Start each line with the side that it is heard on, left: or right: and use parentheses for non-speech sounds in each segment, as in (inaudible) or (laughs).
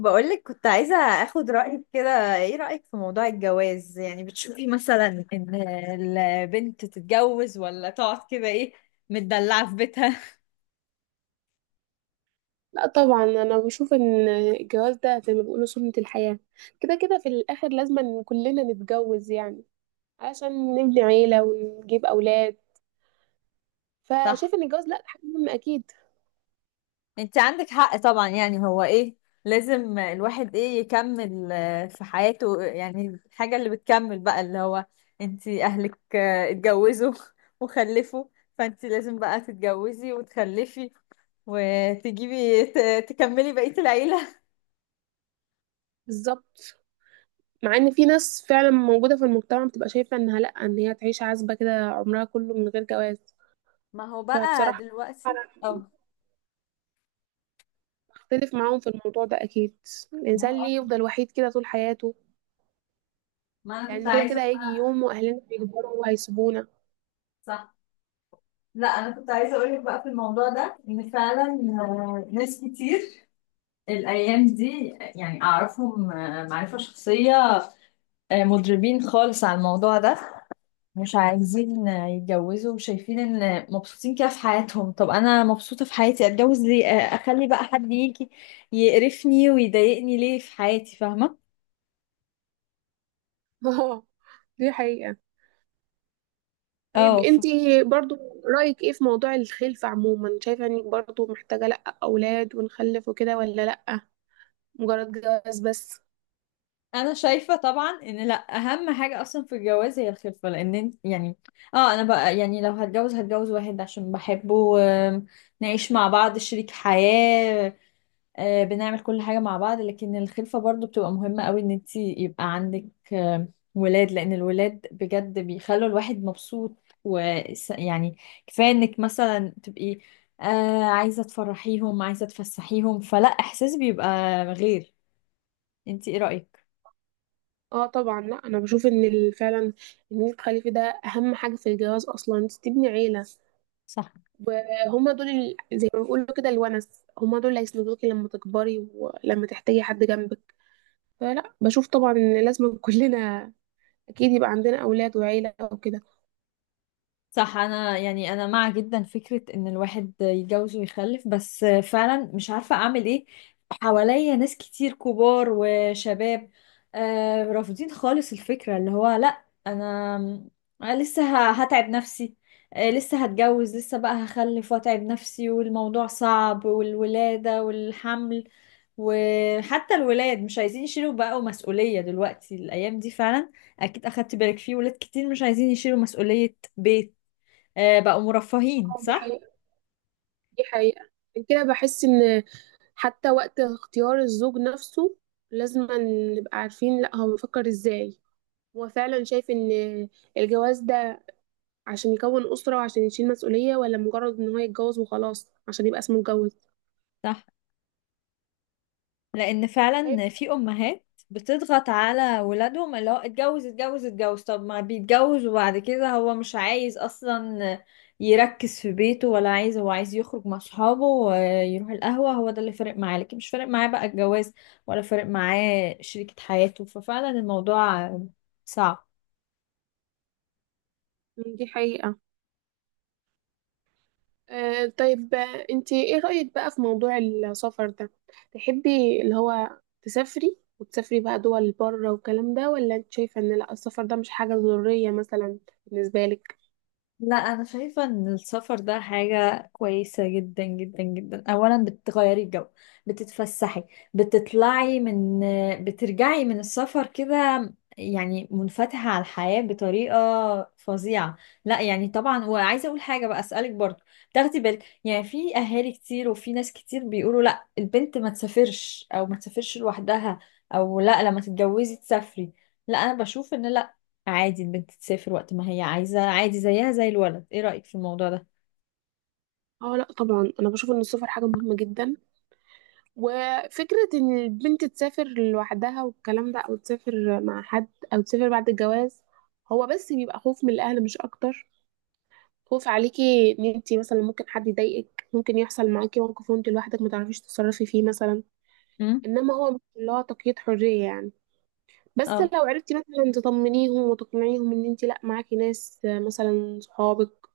left: بقولك، كنت عايزة اخد رأيك. كده ايه رأيك في موضوع الجواز؟ يعني بتشوفي مثلا ان البنت تتجوز ولا تقعد كده ايه متدلعة في بيتها؟
right: لا طبعا، انا بشوف ان الجواز ده زي ما بيقولوا سنة الحياة. كده كده في الاخر لازم إن كلنا نتجوز، يعني عشان نبني عيلة ونجيب اولاد.
left: (laughs) صح.
right: فشايف ان الجواز لا، حاجة مهمة اكيد.
left: انت عندك حق طبعا. يعني هو ايه، لازم الواحد ايه يكمل في حياته. يعني الحاجة اللي بتكمل بقى اللي هو انت اهلك اتجوزوا (laughs) وخلفوا. فانت لازم بقى تتجوزي وتخلفي وتجيبي تكملي بقية العيلة.
right: بالظبط. مع ان في ناس فعلا موجودة في المجتمع بتبقى شايفة انها لا، ان هي تعيش عزبة كده عمرها كله من غير جواز.
left: ما هو بقى
right: فبصراحة
left: دلوقتي.
right: انا
left: اه.
right: بختلف معاهم في الموضوع ده اكيد.
left: ما
right: الانسان
left: هو،
right: ليه يفضل وحيد كده طول حياته؟
left: ما انا كنت
right: لان كده
left: عايزه.
right: كده هيجي يوم واهلنا هيكبروا وهيسيبونا.
left: صح. لا انا كنت عايزه اقول لك بقى في الموضوع ده ان فعلا ناس كتير الايام دي، يعني اعرفهم معرفه شخصيه. مضربين خالص على الموضوع ده، مش عايزين يتجوزوا، وشايفين ان مبسوطين كده في حياتهم. طب انا مبسوطه في حياتي، اتجوز ليه؟ اخلي بقى حد يجي يقرفني ويضايقني ليه في حياتي؟ فاهمه؟
right: (laughs) اه، دي حقيقة. طيب
left: اه.
right: انتي برضو رأيك ايه في موضوع الخلفة عموما؟ شايفة انك برضو محتاجة لأ أولاد ونخلف وكده، ولا لأ مجرد جواز بس؟
left: انا شايفه طبعا ان لا، اهم حاجه اصلا في الجواز هي الخلفه، لان يعني اه. انا بقى يعني لو هتجوز هتجوز واحد عشان بحبه، نعيش مع بعض شريك حياه. بنعمل كل حاجه مع بعض، لكن الخلفه برضو بتبقى مهمه قوي ان انت يبقى عندك ولاد، لان الولاد بجد بيخلوا الواحد مبسوط. ويعني كفايه انك مثلا تبقي عايزه تفرحيهم، عايزه تفسحيهم. فلا، احساس بيبقى غير. انت ايه رايك؟
right: اه طبعا لأ، انا بشوف ان فعلا ان انت تخلفي ده اهم حاجة في الجواز، اصلا انت تبني عيلة.
left: صح.
right: وهما دول زي ما بيقولوا كده الونس، هما دول اللي هيسندوكي لما تكبري ولما تحتاجي حد جنبك. فلا بشوف طبعا ان لازم (laughs) كلنا اكيد يبقى عندنا اولاد وعيلة وكده.
left: صح، انا يعني انا مع جدا فكرة ان الواحد يتجوز ويخلف، بس فعلا مش عارفة اعمل ايه. حواليا ناس كتير كبار وشباب رافضين خالص الفكرة، اللي هو لا أنا لسه هتعب نفسي. لسه هتجوز، لسه بقى هخلف واتعب نفسي، والموضوع صعب والولادة والحمل. وحتى الولاد مش عايزين يشيلوا بقوا مسؤولية دلوقتي الايام دي فعلا. اكيد اخدت بالك فيه ولاد كتير مش عايزين يشيلوا مسؤولية بيت. بقوا مرفهين.
right: اه دي
left: صح.
right: حقيقة، دي حقيقة. كده بحس ان حتى وقت اختيار الزوج نفسه لازم نبقى عارفين، لا هو بيفكر ازاي؟ هو فعلا شايف ان الجواز ده عشان يكون أسرة وعشان يشيل مسؤولية، ولا مجرد ان هو يتجوز وخلاص عشان يبقى اسمه اتجوز؟
left: صح. لان
right: طيب.
left: فعلا في امهات بتضغط على ولادهم، اللي هو اتجوز اتجوز اتجوز. طب ما بيتجوز وبعد كده هو مش عايز اصلا يركز في بيته. ولا عايز، هو عايز يخرج مع صحابه ويروح القهوة. هو ده اللي فارق معاه، لكن مش فارق معاه بقى الجواز ولا فارق معاه شريكة حياته. ففعلا الموضوع صعب.
right: دي حقيقة. انتي ايه رأيك بقى في موضوع السفر ده؟ تحبي اللي هو تسافري وتسافري بقى دول بره والكلام ده، ولا انت شايفة ان لا السفر ده مش حاجة ضرورية مثلا بالنسبة لك؟
left: لا انا شايفه ان السفر ده حاجه كويسه جدا جدا جدا. اولا بتغيري الجو، بتتفسحي، بتطلعي من، بترجعي من السفر كده يعني منفتحه على الحياه بطريقه فظيعه. لا يعني طبعا، وعايزه اقول حاجه بقى اسالك برضو. تاخدي بالك، يعني في اهالي كتير وفي ناس كتير بيقولوا لا البنت ما تسافرش، او ما تسافرش لوحدها، او لا لما تتجوزي تسافري. لا انا بشوف ان لا، عادي البنت تسافر وقت ما هي عايزة، عادي زيها زي الولد. ايه رأيك في الموضوع ده؟
right: اه لا طبعا، انا بشوف ان السفر حاجة مهمة جدا. وفكرة إن البنت تسافر لوحدها والكلام ده، أو تسافر مع حد، أو تسافر بعد الجواز، هو بس بيبقى خوف من الأهل مش أكتر. خوف عليكي إن انتي مثلا ممكن حد يضايقك، ممكن يحصل معاكي موقف وانتي لوحدك متعرفيش تتصرفي فيه مثلا.
left: امم.
right: إنما هو مش اللي هو تقييد حرية يعني. بس
left: اه.
right: لو عرفتي مثلا تطمنيهم وتقنعيهم إن انتي لأ معاكي ناس، مثلا صحابك،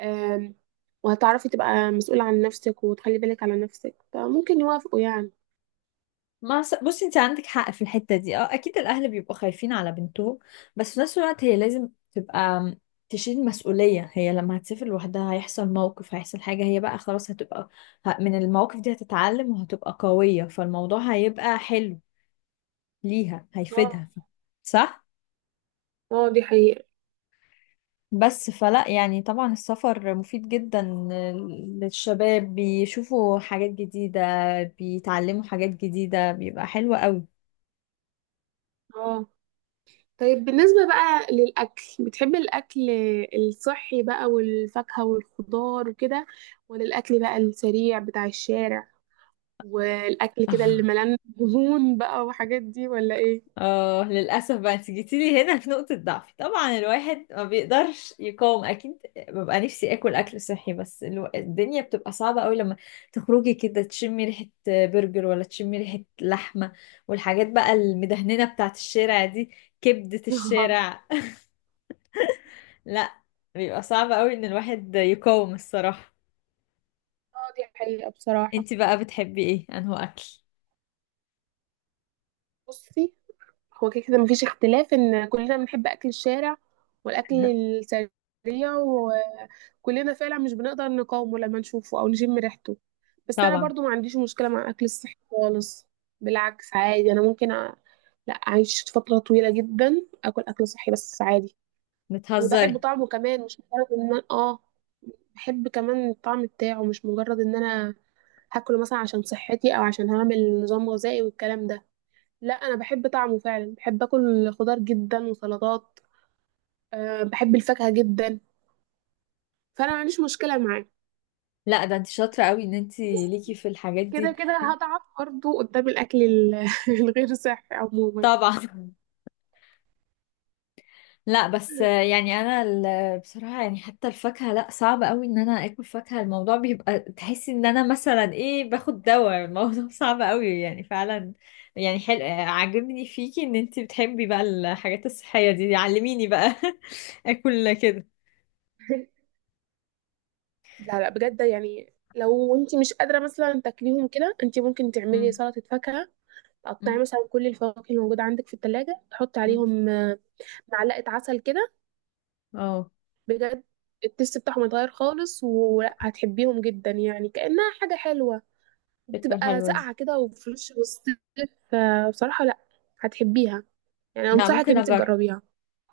right: آم، وهتعرفي تبقى مسؤولة عن نفسك وتخلي بالك على نفسك، فممكن يوافقوا يعني.
left: ما س- بصي انت عندك حق في الحتة دي. اه، اكيد الاهل بيبقوا خايفين على بنتهم. بس في نفس الوقت هي لازم تبقى تشيل مسؤولية. هي لما هتسافر لوحدها هيحصل موقف، هيحصل حاجة. هي بقى خلاص هتبقى من المواقف دي هتتعلم وهتبقى قوية. فالموضوع هيبقى حلو ليها،
right: اه.
left: هيفيدها. صح.
right: اه دي حقيقة.
left: بس فلا يعني طبعا السفر مفيد جدا للشباب، بيشوفوا حاجات جديدة، بيتعلموا حاجات جديدة، بيبقى حلو قوي.
right: اه طيب، بالنسبة بقى للأكل، بتحب الأكل الصحي بقى والفاكهة والخضار وكده، ولا الأكل بقى السريع بتاع الشارع، والأكل كده اللي
left: (laughs)
right: ملان دهون بقى وحاجات دي، ولا إيه؟
left: اه للأسف بقى انت جيتيلي هنا في نقطة ضعفي، طبعا الواحد ما بيقدرش يقاوم أكيد. ببقى نفسي آكل أكل صحي، بس الدنيا بتبقى صعبة قوي لما تخرجي كده تشمي ريحة برجر ولا تشمي ريحة لحمة والحاجات بقى المدهننة بتاعت الشارع دي، كبدة
right: (laughs) اه
left: الشارع. لا بيبقى صعب قوي ان الواحد يقاوم الصراحة.
right: دي حقيقة بصراحة.
left: انت بقى بتحبي ايه انه اكل؟
right: بصي، هو كده كده مفيش اختلاف إن كلنا بنحب أكل الشارع والأكل السريع. كلنا فعلا مش بنقدر نقاومه لما نشوفه او نشم ريحته. بس انا
left: طبعا.
right: برضو ما عنديش مشكله مع اكل الصحي خالص. بالعكس عادي، انا ممكن لا، اعيش فتره طويله جدا اكل اكل صحي بس عادي. وبحب
left: بتهزري؟
right: طعمه كمان، مش مجرد ان انا بحب كمان الطعم بتاعه، مش مجرد ان انا هاكله مثلا عشان صحتي او عشان هعمل نظام غذائي والكلام ده. لا انا بحب طعمه فعلا، بحب اكل خضار جدا وسلطات. أه بحب الفاكهه جدا. فانا ما عنديش مشكله معاه.
left: لا ده انت شاطرة قوي ان انت ليكي في الحاجات
right: كده
left: دي.
right: كده هضعف برضه قدام الأكل (laughs) الغير صحي عموما.
left: طبعا (laughs) لا بس يعني انا بصراحة يعني حتى الفاكهة، لا صعب قوي ان انا اكل فاكهة. الموضوع بيبقى تحسي ان انا مثلا ايه باخد دواء. الموضوع (laughs) صعب قوي يعني فعلا. يعني حلو عاجبني فيكي ان انت بتحبي بقى الحاجات الصحية دي. علميني بقى (laughs) اكل كده.
right: لا لا بجد يعني، لو انت مش قادرة مثلا تاكليهم كده، انت ممكن تعملي
left: مم.
right: سلطة فاكهة. تقطعي مثلا كل الفواكه الموجودة عندك في التلاجة، تحطي
left: مم.
right: عليهم معلقة عسل كده.
left: اه
right: بجد التست بتاعهم يتغير خالص وهتحبيهم جدا، يعني كأنها حاجة حلوة
left: فكرة
right: بتبقى
left: حلوة دي.
right: ساقعة كده وفريش وسط. فبصراحة لا، هتحبيها. يعني
left: لا
right: أنصحك إن
left: ممكن
right: انت
left: اجرب.
right: تجربيها.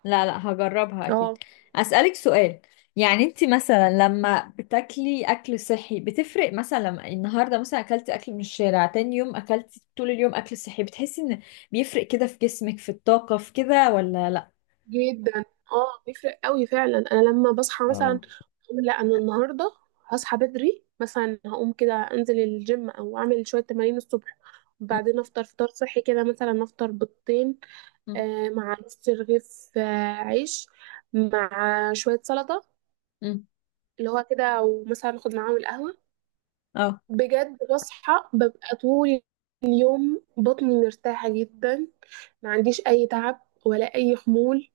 left: لا لا هجربها اكيد.
right: اه
left: اسألك سؤال. يعني انت مثلا لما بتاكلي اكل صحي بتفرق؟ مثلا لما النهارده مثلا اكلتي اكل من الشارع، تاني يوم اكلتي طول اليوم اكل صحي، بتحسي ان بيفرق كده في جسمك، في الطاقة، في كده ولا لا؟
right: جدا. اه بيفرق قوي فعلا. انا لما بصحى مثلا
left: اه.
right: أقول لا انا النهارده هصحى بدري مثلا، هقوم كده انزل الجيم او اعمل شويه تمارين الصبح، وبعدين
left: م-
right: افطر فطار صحي كده، مثلا افطر بيضتين
left: م-
right: مع نص رغيف عيش، مع شويه سلطه
left: م.
right: اللي هو كده، ومثلا اخد معاهم القهوه.
left: اه.
right: بجد بصحى، ببقى طول اليوم بطني مرتاحه جدا، ما عنديش اي تعب ولا اي خمول.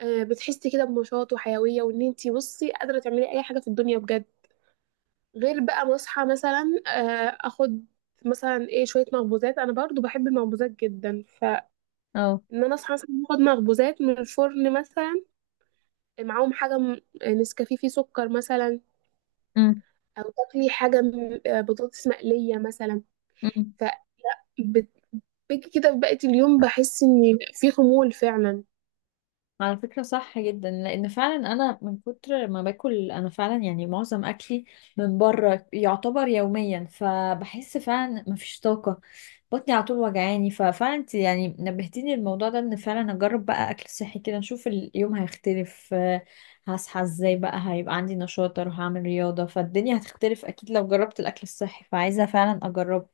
right: بتحسي كده بنشاط وحيوية، وان انتي بصي قادرة تعملي اي حاجة في الدنيا بجد. غير بقى ما اصحى مثلا اخد مثلا ايه شوية مخبوزات، انا برضو بحب المخبوزات جدا، فان
left: اه.
right: انا اصحى مثلا اخد مخبوزات من الفرن مثلا، معاهم حاجة نسكافيه فيه سكر مثلا،
left: م-
right: او تاكلي حاجة بطاطس مقلية مثلا.
left: م.
right: فبتبقي كده في بقية اليوم بحس ان في خمول فعلا.
left: على فكرة صح جدا، لأن فعلا أنا من كتر ما باكل، أنا فعلا يعني معظم أكلي من بره يعتبر يوميا، فبحس فعلا مفيش طاقة. بطني على طول وجعاني. ففعلا انت يعني نبهتيني الموضوع ده إن فعلا أجرب بقى أكل صحي كده نشوف اليوم هيختلف. هصحى ازاي بقى، هيبقى عندي نشاط، أروح أعمل رياضة، فالدنيا هتختلف أكيد لو جربت الأكل الصحي. فعايزة فعلا أجربه.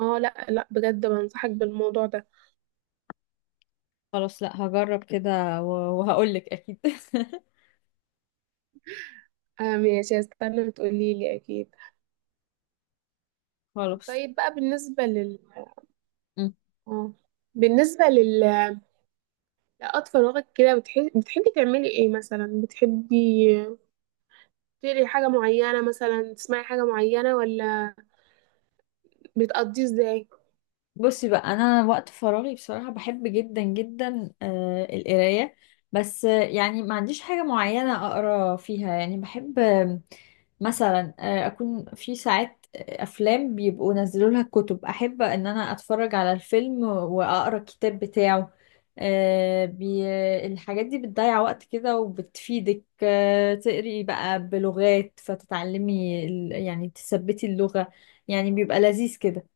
right: اه لا لا بجد، بنصحك بالموضوع ده.
left: خلاص لأ، هجرب كده وهقولك أكيد (laughs)
right: آه ماشي، هستنى تقولي لي اكيد.
left: خلاص.
right: طيب بقى بالنسبة لل اه بالنسبة لل- لأطفال، وقت كده بتحبي تعملي ايه مثلا؟ بتحبي تقري حاجة معينة مثلا، تسمعي حاجة معينة، ولا بتقضيه ازاي؟
left: بصي بقى، انا وقت فراغي بصراحه بحب جدا جدا القرايه. بس يعني ما عنديش حاجه معينه اقرا فيها، يعني بحب مثلا اكون في ساعات افلام بيبقوا نزلوا لها كتب، احب ان انا اتفرج على الفيلم واقرا الكتاب بتاعه. آه، بي... الحاجات دي بتضيع وقت كده وبتفيدك تقري بقى بلغات، فتتعلمي يعني تثبتي اللغه يعني بيبقى لذيذ كده.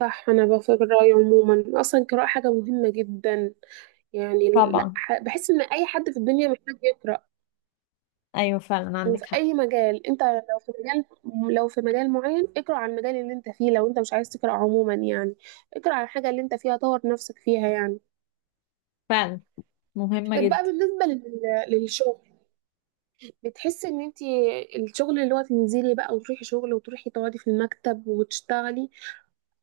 right: صح، انا بفكر رأيي عموما اصلا القراءة حاجة مهمة جدا. يعني لا
left: طبعا.
right: بحس ان اي حد في الدنيا محتاج يقرأ.
left: ايوه فعلا عندك
right: وفي
left: حق.
right: اي مجال انت، لو في مجال، لو في مجال معين اقرأ عن المجال اللي انت فيه. لو انت مش عايز تقرأ عموما يعني، اقرأ عن الحاجة اللي انت فيها، طور نفسك فيها يعني.
left: فعلا مهمة
right: طب
left: جدا.
right: بقى بالنسبة للشغل، بتحسي ان انت الشغل اللي هو تنزلي بقى وتروحي شغل وتروحي تقعدي في المكتب وتشتغلي،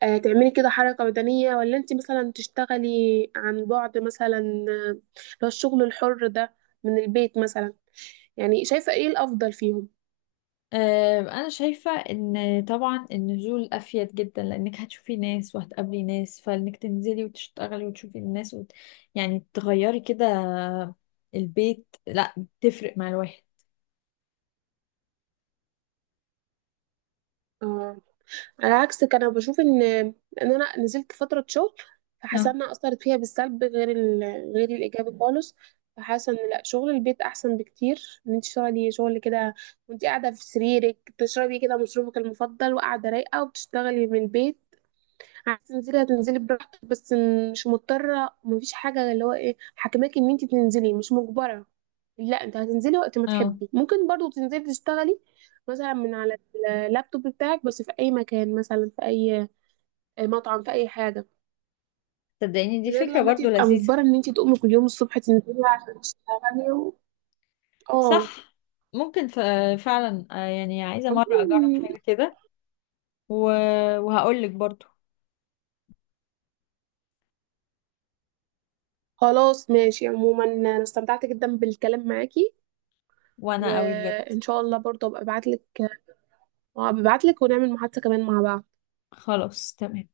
right: آه تعملي كده حركة بدنية، ولا انت مثلا تشتغلي عن بعد مثلا، اللي هو الشغل الحر ده، من البيت مثلا؟ يعني شايفة ايه الأفضل فيهم؟
left: انا شايفة ان طبعا النزول افيد جدا، لانك هتشوفي ناس وهتقابلي ناس، فانك تنزلي وتشتغلي وتشوفي الناس يعني تغيري كده البيت. لا، تفرق مع الواحد.
right: آه. على عكس كان أنا بشوف ان ان انا نزلت فتره شغل، فحاسه
left: اه.
right: انها اثرت فيها بالسلب غير غير الايجابي خالص. فحاسه ان لا، شغل البيت احسن بكتير. ان انت تشتغلي شغل كده وانت قاعده في سريرك، تشربي كده مشروبك المفضل وقاعده رايقه وبتشتغلي من البيت. هتنزلي براحتك، بس مش مضطرة، مفيش حاجة اللي هو ايه حاكماكي ان انت تنزلي، مش مجبرة. لا انت هتنزلي وقت ما
left: اه
right: تحبي. ممكن برضو تنزلي تشتغلي مثلا من على اللابتوب بتاعك بس في اي مكان، مثلا في اي مطعم، في اي حاجة.
left: صدقيني دي
right: غير
left: فكرة
right: لما انت
left: برضو
right: تبقى
left: لذيذة.
right: مجبرة ان انت تقومي كل يوم الصبح تنزلي عشان تشتغلي اه.
left: صح ممكن فعلا يعني عايزة مرة اجرب
right: عموماً،
left: حاجة كده و... وهقولك برضو.
right: خلاص ماشي. عموما انا استمتعت جدا بالكلام معاكي.
left: وانا قوي بجد.
right: وان شاء الله برضو ابقى ابعتلك ونعمل محادثة كمان مع بعض.
left: خلاص تمام.